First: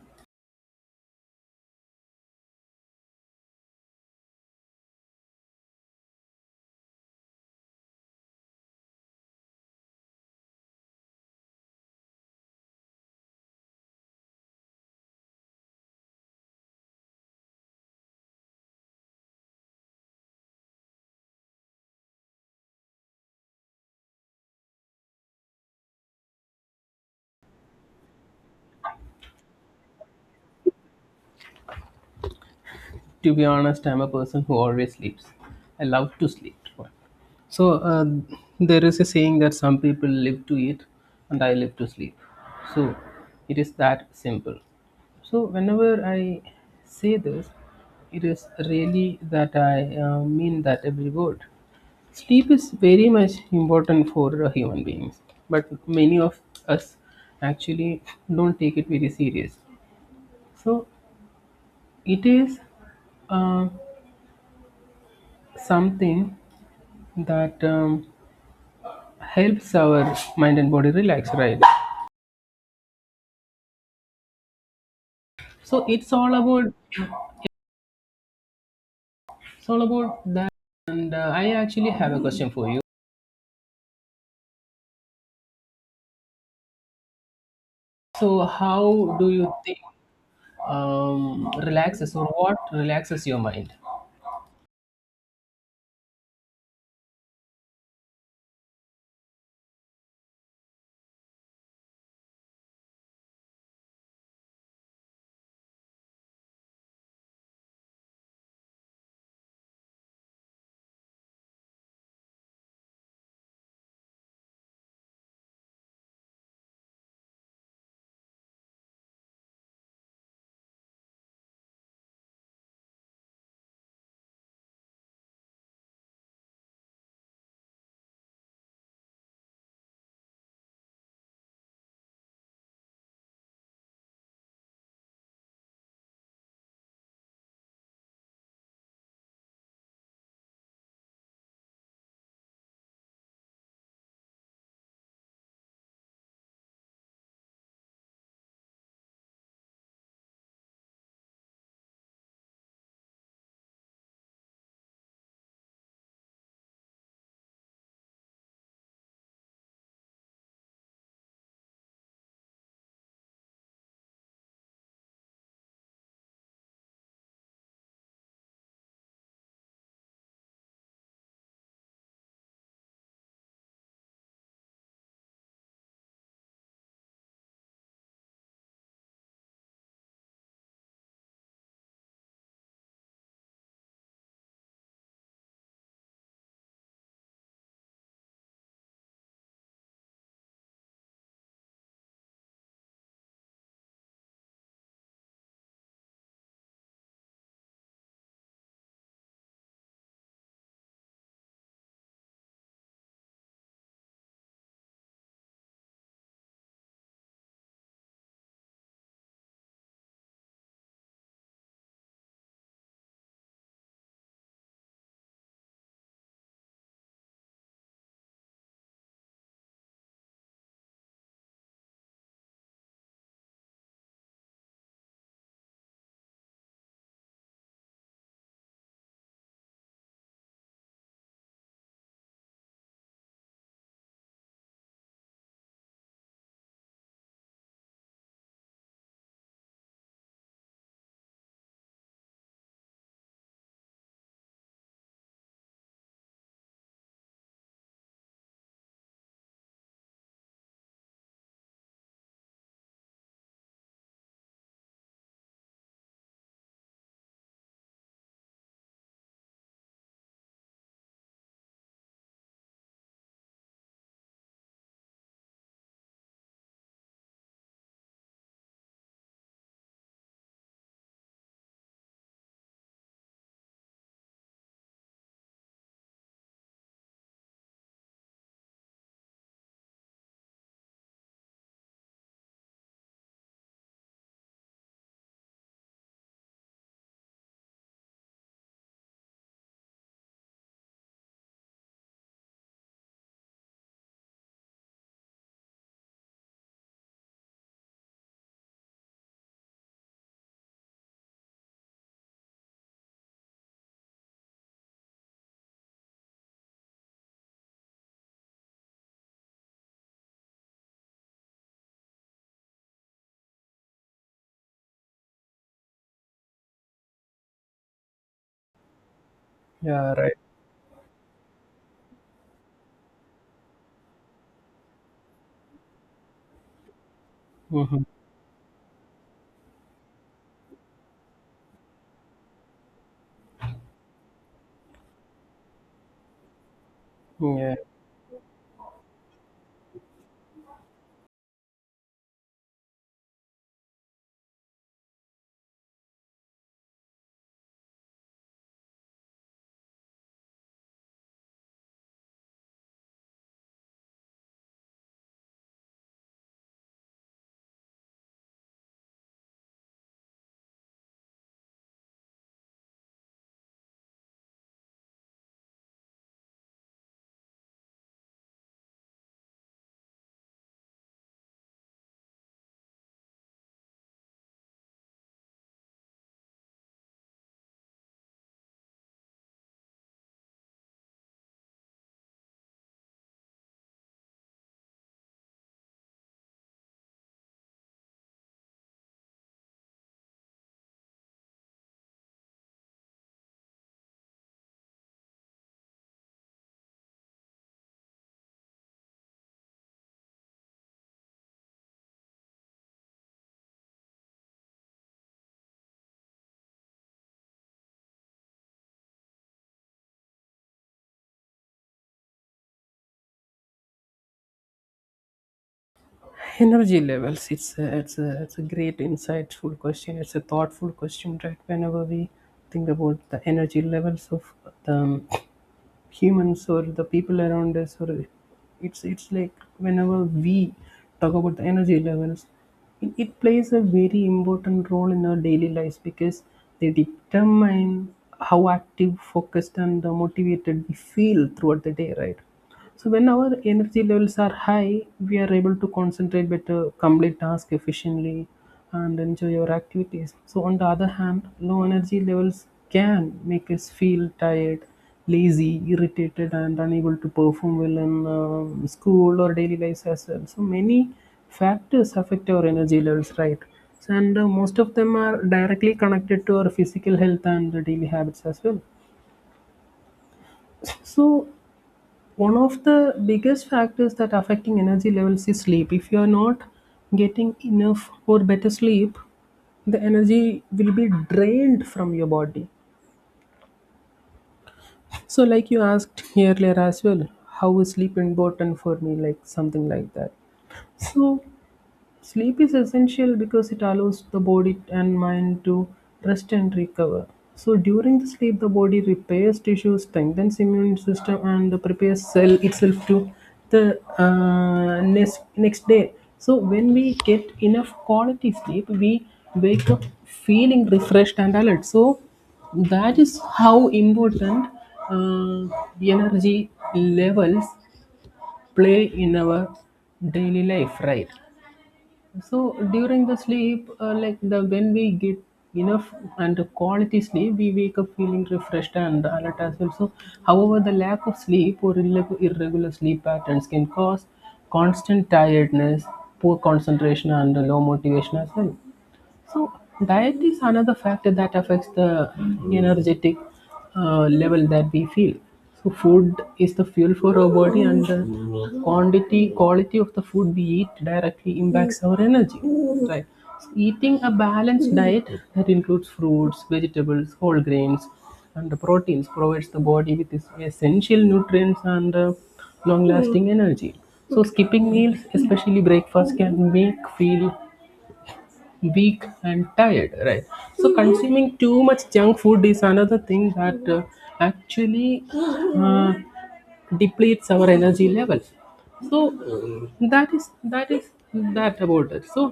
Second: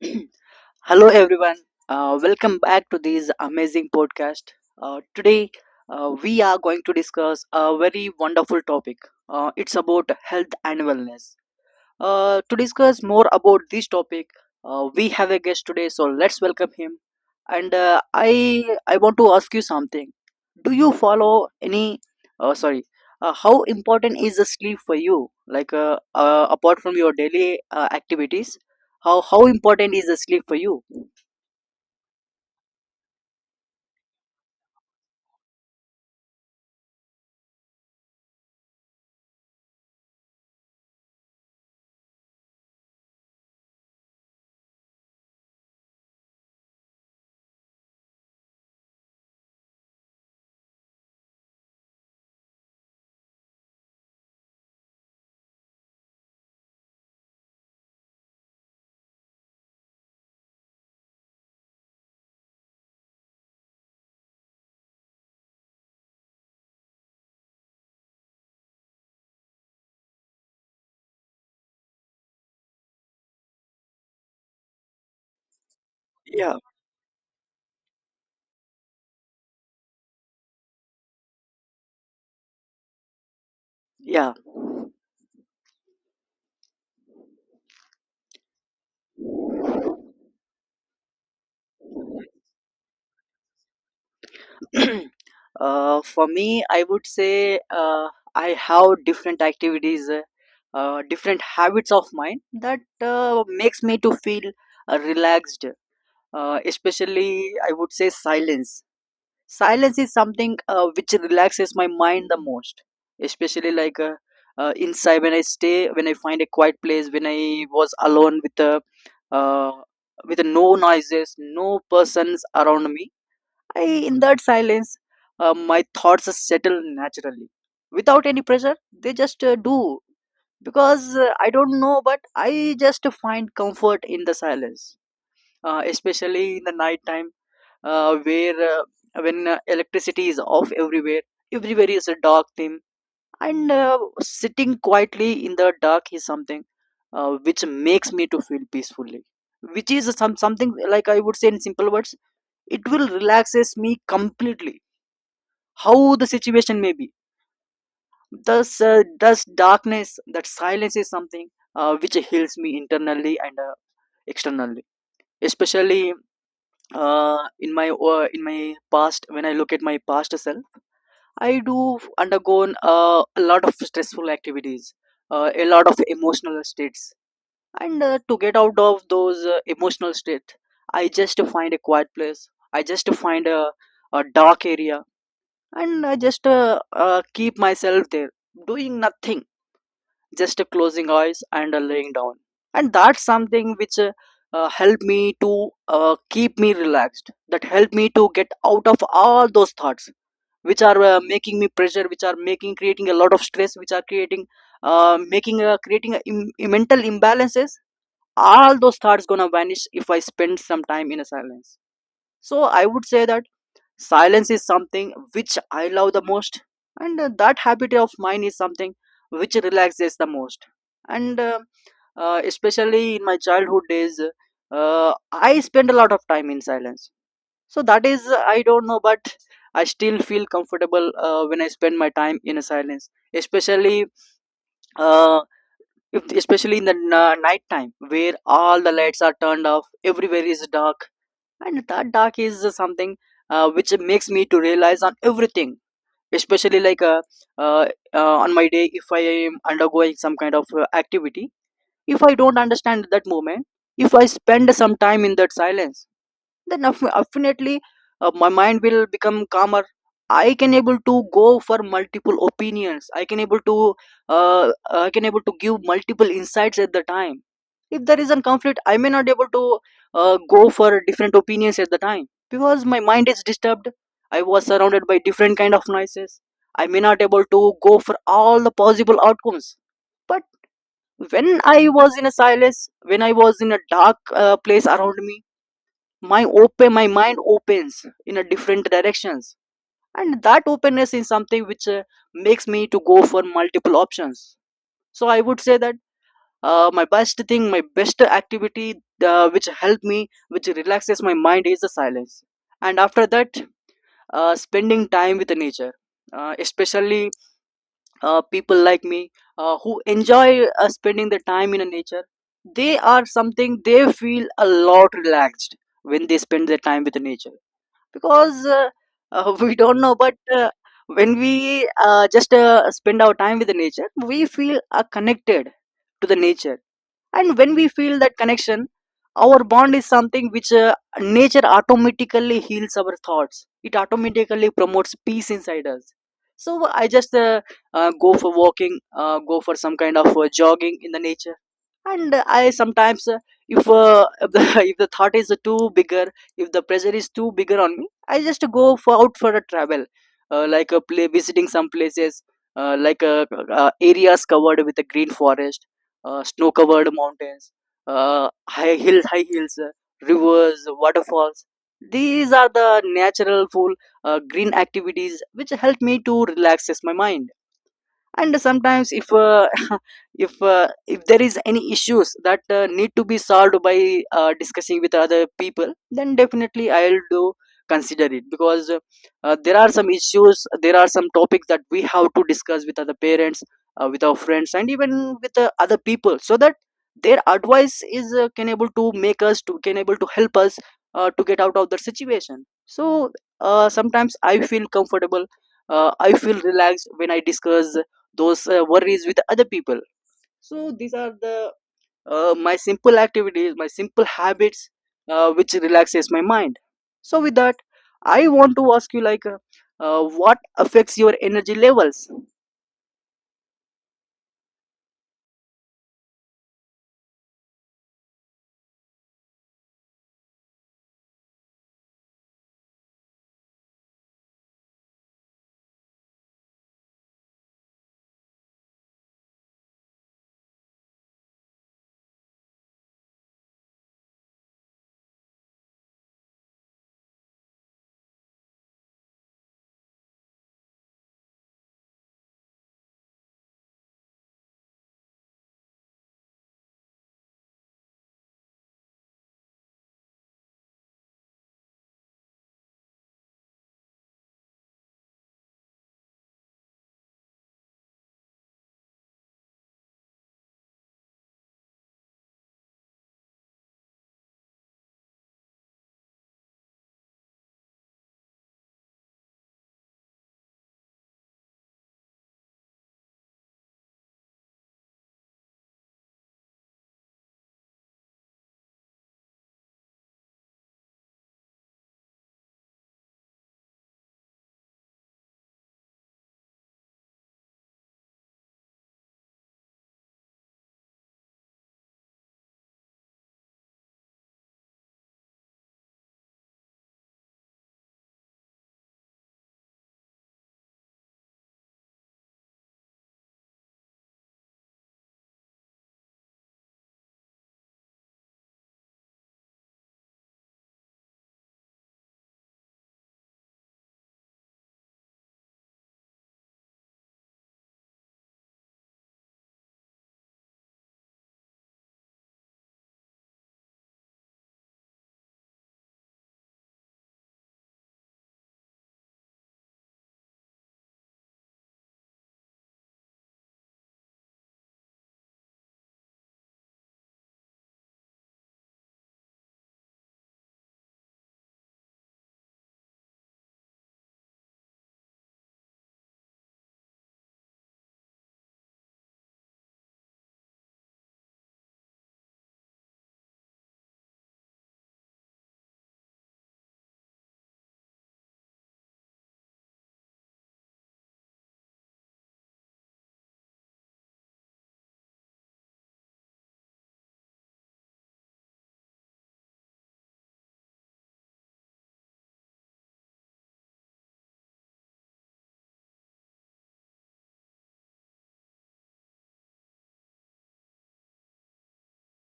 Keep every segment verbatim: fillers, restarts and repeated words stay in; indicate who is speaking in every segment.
Speaker 1: Hello, everyone. Uh, welcome back to this amazing podcast. Uh, today, uh, we are going to discuss a very wonderful topic. Uh, it's about health and wellness. Uh, to discuss more about this topic, uh, we have a guest today, so let's welcome him. And uh, I I want to ask you something. Do you follow any? Uh, sorry. Uh, how important is the sleep for you? Like uh, uh, apart from your daily uh, activities, how how important is the sleep for you?
Speaker 2: To be honest, I'm a person who always sleeps. I love to sleep. So uh, there is a saying that some people live to eat, and I live to sleep. So it is that simple. So whenever I say this, it is really that I uh, mean that every word. Sleep is very much important for uh, human beings, but many of us actually don't take it very serious. So it is uh, something that um, helps our mind and body relax, right? So it's all
Speaker 1: Yeah,
Speaker 2: about, it's all about that. And uh, I actually have a question for you.
Speaker 1: Yeah.
Speaker 2: So how do you think, um, relaxes, or what relaxes your mind?
Speaker 1: Uh, for me, I would say uh, I have different activities, uh, uh, different habits of mine that uh, makes me to feel uh, relaxed. Uh, especially, I would say silence. Silence is something uh, which relaxes my mind the most. Especially like uh, uh, inside when I stay, when I find a quiet place, when I was alone with a uh, with no noises, no persons around me I, In that silence, uh, my thoughts settle naturally without any pressure. They just uh, do, because uh, I don't know, but I just find comfort in the silence, uh, especially in the night time, uh, where uh, when uh, electricity is off everywhere, everywhere is a dark theme, and uh, sitting quietly in the dark is something uh, which makes me to feel peacefully. Which is some something like, I would say in simple words, it will relaxes me completely, how the situation may be. Thus uh, thus darkness, that silence is something uh, which heals me internally and uh, externally, especially uh, in my uh, in my past. When I look at my past self, I do undergo uh, a lot of stressful activities, uh, a lot of emotional states, and uh, to get out of those uh, emotional state, I just find a quiet place, I just find a, a dark area, and I just uh, uh, keep myself there, doing nothing, just uh, closing eyes and uh, laying down. And that's something which uh, uh, helped me to uh, keep me relaxed. That helped me to get out of all those thoughts which are uh, making me pressure, which are making creating a lot of stress, which are creating uh, making uh, creating a Im- mental imbalances. All those thoughts gonna vanish if I spend some time in a silence. So I would say that silence is something which I love the most, and uh, that habit of mine is something which relaxes the most. And uh, uh, especially in my childhood days, uh, I spend a lot of time in silence. So that is, uh, I don't know, but I still feel comfortable uh, when I spend my time in a silence, especially uh, if, especially in the n- uh, night time, where all the lights are turned off, everywhere is dark, and that dark is uh, something uh, which makes me to realize on everything. Especially like uh, uh, uh, on my day, if I am undergoing some kind of uh, activity, if I don't understand that moment, if I spend some time in that silence, then aff- definitely uh, my mind will become calmer. I can able to go for multiple opinions. I can able to uh, I can able to give multiple insights at the time. If there is a conflict, I may not able to uh, go for different opinions at the time, because my mind is disturbed. I was surrounded by different kind of noises. I may not able to go for all the possible outcomes. But when I was in a silence, when I was in a dark uh, place around me, my open my mind opens in a different directions, and that openness is something which uh, makes me to go for multiple options. So I would say that, uh, my best thing my best activity, uh, which help me, which relaxes my mind, is the silence. And after that, uh, spending time with the nature, uh, especially uh, people like me uh, who enjoy uh, spending the time in a nature, they are something, they feel a lot relaxed when they spend their time with the nature. Because uh, uh, we don't
Speaker 2: Yeah,
Speaker 1: know,
Speaker 2: right.
Speaker 1: but uh, when we uh, just uh, spend our time with the nature, we feel uh, connected to the nature. And when we
Speaker 2: Hmm.
Speaker 1: feel that connection, our bond is something which, uh, nature automatically heals our thoughts, it automatically promotes peace inside us. So I just uh,
Speaker 2: Yeah.
Speaker 1: uh, go for walking, uh, go for some kind of uh, jogging in the nature. And uh, I sometimes, uh, if uh, if the if the thought is too bigger, if the pressure is too bigger on me, I just go for, out for a travel, uh, like a play, visiting some places, uh, like uh, uh, areas covered with a green forest, uh, snow covered mountains, uh, high hills high hills, uh, rivers, waterfalls. These are the natural full uh, green activities which help me to relaxes my mind. And sometimes, if uh, if uh, if there is any issues that uh, need to be solved by uh, discussing with other people, then definitely I'll do consider it. Because uh, uh, there are some issues there are some topics that we have to discuss with other parents, uh, with our friends, and even with uh, other people, so that their advice is, uh, can able to make us to, can able to help us uh, to get out of the situation. So uh, sometimes I feel comfortable, uh, I feel relaxed when I discuss those uh, worries with other people. So these are the, uh, my simple activities, my simple habits, uh, which relaxes my mind. So with that, I want to ask you, like uh, uh, what affects your energy levels?
Speaker 2: Energy levels, it's a, it's a it's a great insightful question. It's a thoughtful question, right? Whenever we think about the energy levels of the humans or the people around us, or it's it's like whenever we talk about the energy levels, it, it plays a very important role in our daily lives because they determine how active, focused and uh, motivated we feel throughout the day, right? So when our energy levels are high, we are able to concentrate better, complete tasks efficiently, and enjoy our activities. So on the other hand, low energy levels can make us feel tired, lazy, irritated, and unable to perform well in um, school or daily life as well. So many factors affect our energy levels, right? So, and uh, most of them are directly connected to our physical health and the daily habits as well. So one of the biggest factors that affecting energy levels is sleep. If you are not getting enough or better sleep, the energy will be drained from your body. So like you asked earlier as well, how is sleep important for me, like something like that. So sleep is essential because it allows the body and mind to rest and recover. So during the sleep, the body repairs tissue, strengthens immune system, and prepares cell itself to the uh, next next day. So when we get enough quality sleep, we wake up feeling refreshed and alert. So that is how important uh, energy levels play in our daily life, right? So during the sleep uh, like the when we get enough and quality sleep, we wake up feeling refreshed and alert as well. So however, the lack of sleep or irreg- irregular sleep patterns can cause constant tiredness, poor concentration and low motivation as well. So diet is another factor that affects the energetic uh, level that we feel. So food is the fuel for our body, and the quantity quality of the food we eat directly impacts our energy. Right. So eating a balanced diet that includes fruits, vegetables, whole grains, and the proteins provides the body with its essential nutrients and uh, long lasting energy. So skipping meals, especially breakfast, can make feel weak and tired, right? So consuming too much junk food is another thing that uh, actually uh, depletes our energy level. So um, that is, that is that about it. So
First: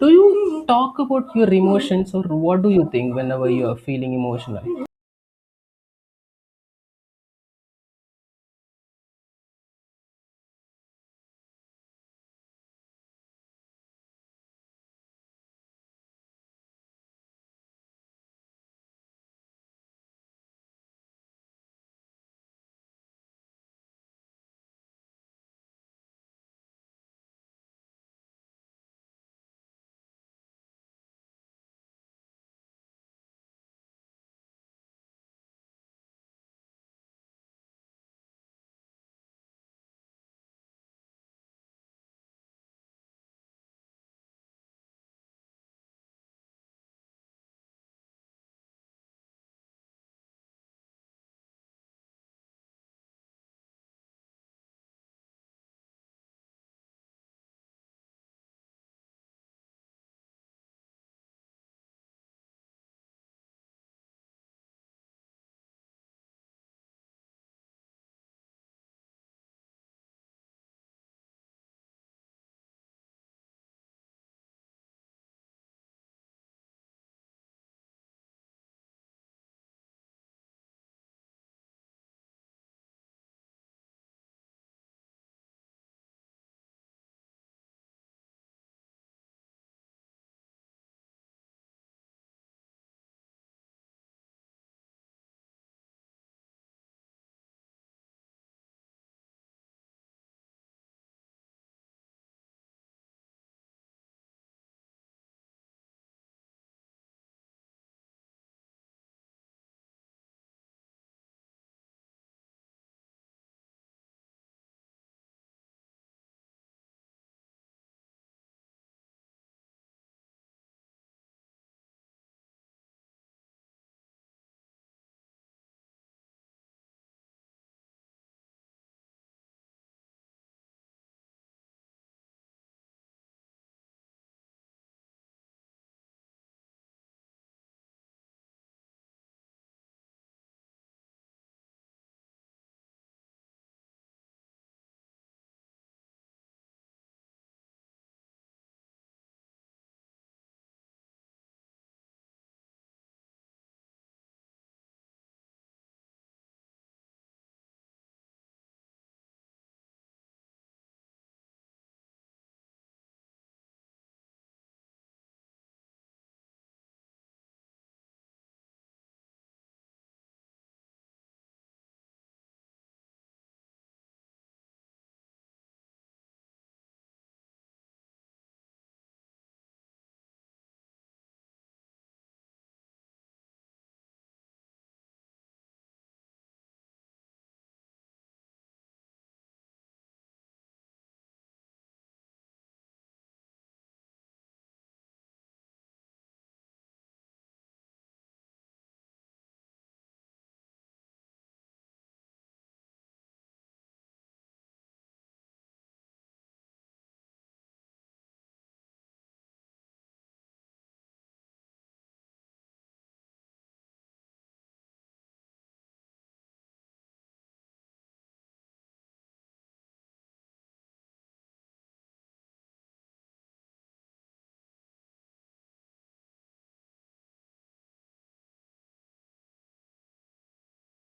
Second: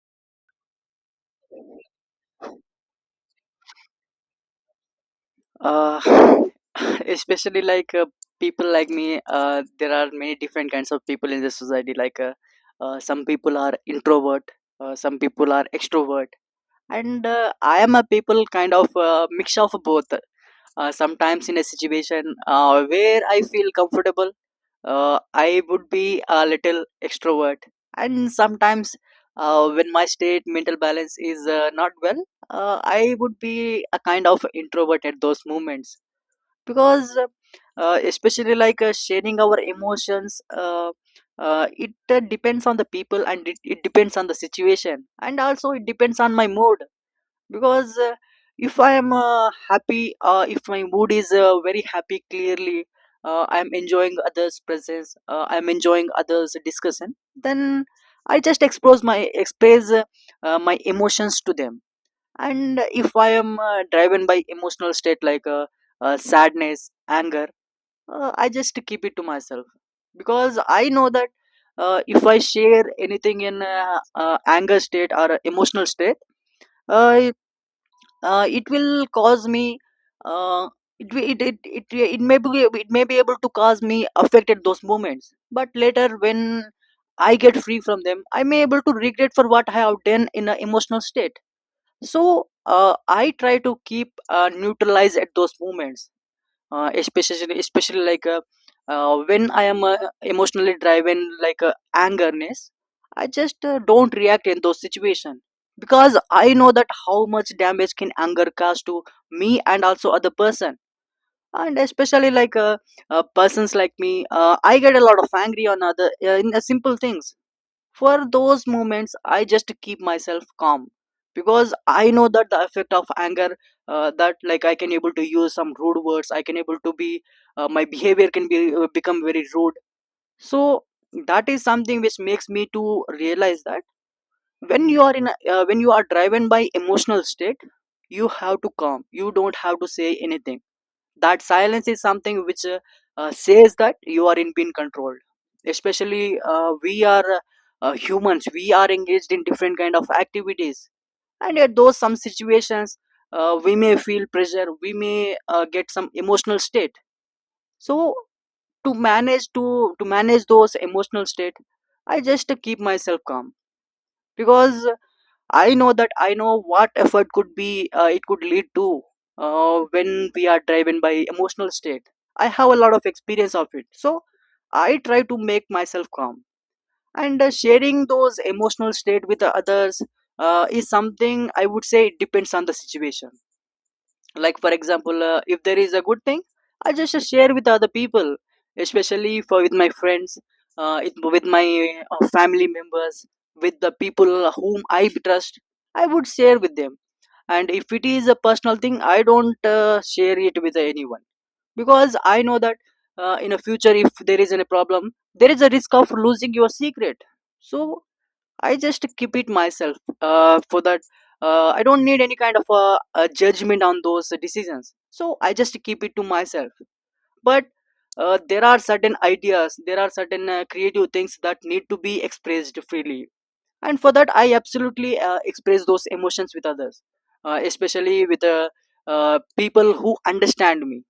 Speaker 2: do you talk about your emotions, or what do you think whenever you are feeling emotional?
Speaker 1: uh, Especially like uh, people like me, uh, there are many different kinds of people in the society, like uh, uh, some people are introvert, uh, some people are extrovert, and uh, I am a people kind of uh, mix of both. Uh, sometimes in a situation uh, where I feel comfortable, uh, I would be a little extrovert. And sometimes, uh, when my state mental balance is uh, not well, uh, I would be a kind of introvert at those moments. Because uh, especially, like uh, sharing our emotions, uh, uh, it uh, depends on the people, and it, it depends on the situation, and also it depends on my mood. Because uh, if I am uh, happy, uh, if my mood is uh, very happy clearly, uh, I'm enjoying others presence, uh, I'm enjoying others discussion, then I just expose my express uh, uh, my emotions to them. And if I am uh, driven by emotional state, like uh, uh, sadness, anger, uh, I just keep it to myself. Because I know that uh, if I share anything in uh, uh, anger state or emotional state, uh, uh, it, will cause me uh, it, wi- it, it, it, it may be it may be able to cause me affected those moments, but later when I get free from them, I may able to regret for what I have done in an emotional state. So uh, I try to keep uh, neutralized at those moments. uh, especially especially like uh, uh, when I am uh, emotionally driven like uh, angerness, I just uh, don't react in those situations. Because I know that how much damage can anger cause to me and also other person. And especially, like uh, uh, persons like me, uh, I get a lot of angry on other uh, in uh, simple things. For those moments, I just keep myself calm, because I know that the effect of anger, uh, that, like, I can able to use some rude words. I can able to be uh, My behavior can be, uh, become very rude. So that is something which makes me to realize that when you are in a, uh, when you are driven by emotional state, you have to calm. You don't have to say anything, that silence is something which uh, uh, says that you are in being controlled. Especially, uh, we are uh, uh, humans, we are engaged in different kind of activities, and at those some situations, uh, we may feel pressure, we may uh, get some emotional state. So to manage to to manage those emotional state, I just keep myself calm. Because I know that I know what effort could be, uh, it could lead to, uh, when we are driven by emotional state. I have a lot of experience of it, so I try to make myself calm. And uh, sharing those emotional state with others, uh, is something I would say it depends on the situation. Like for example, uh, if there is a good thing, I just uh, share with other people, especially for with my friends, uh, it, with my uh, family members, with the people whom I trust, I would share with them. And if it is a personal thing, I don't uh, share it with anyone, because I know that uh, in a future, if there is any problem, there is a risk of losing your secret. So I just keep it myself. Uh, for that, uh, I don't need any kind of uh, a judgment on those decisions. So I just keep it to myself. But uh, there are certain ideas, there are certain uh, creative things that need to be expressed freely, and for that, I absolutely uh, express those emotions with others, uh, especially with uh, uh, people who understand me.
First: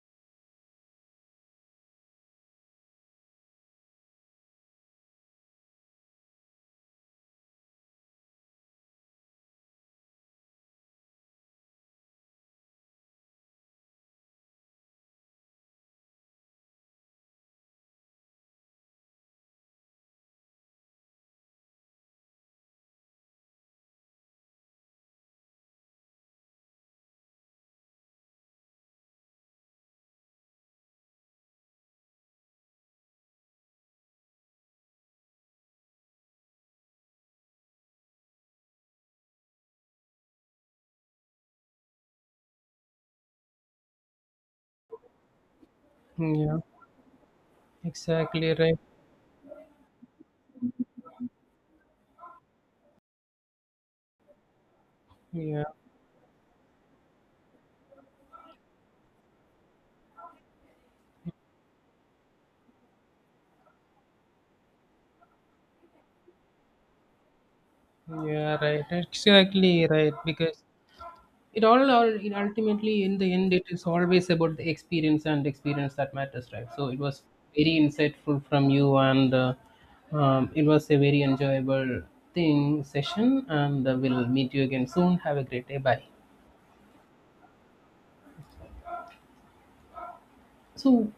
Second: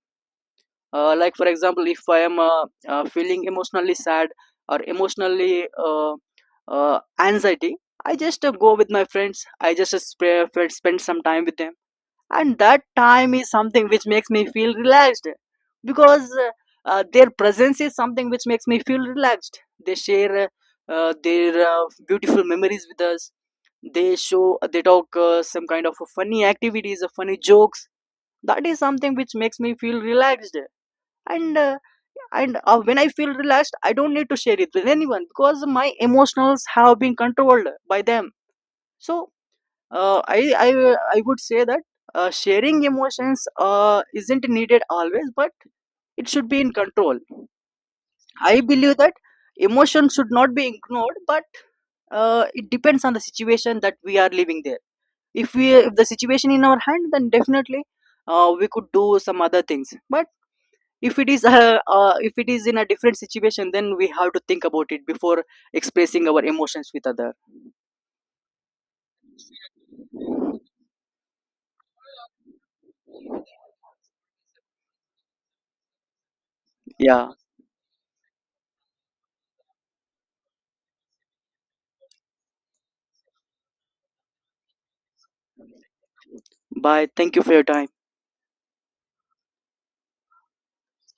Speaker 1: uh, Like for example, if I am uh, uh, feeling emotionally sad or emotionally uh, uh, anxiety, I just uh, go with my friends, I just uh, spray, spend some time with them. And that time is something which makes me feel relaxed. Because uh, uh, their presence is something which makes me feel relaxed, they share uh, uh, their uh, beautiful memories with us, they show uh, they talk uh, some kind of funny activities, uh, funny jokes. That is something which makes me feel relaxed. And uh, and uh, when I feel relaxed, I don't need to share it with anyone, because my emotions have been controlled by them. So uh, i i i would say that uh, sharing emotions uh, isn't needed always, but it should
Speaker 2: Yeah,
Speaker 1: be in control.
Speaker 2: exactly
Speaker 1: I
Speaker 2: right.
Speaker 1: believe that emotion should not be ignored, but uh, it depends on the situation that we are living there. if
Speaker 2: Yeah,
Speaker 1: we if the situation in our hand, then definitely, uh, we could do some other things. But if it is uh, uh, if it is in a different situation, then we have to think about it before expressing our emotions with other.
Speaker 2: yeah, right. Exactly right. Because it all, all it ultimately, in the end, it is always about the experience, and experience that matters, right? So it was
Speaker 1: Yeah.
Speaker 2: very insightful from you, and uh, um, it was a very enjoyable thing session. And uh, we'll meet you again soon. Have a great day. Bye.
Speaker 1: Bye. Thank you for your time.
Speaker 2: So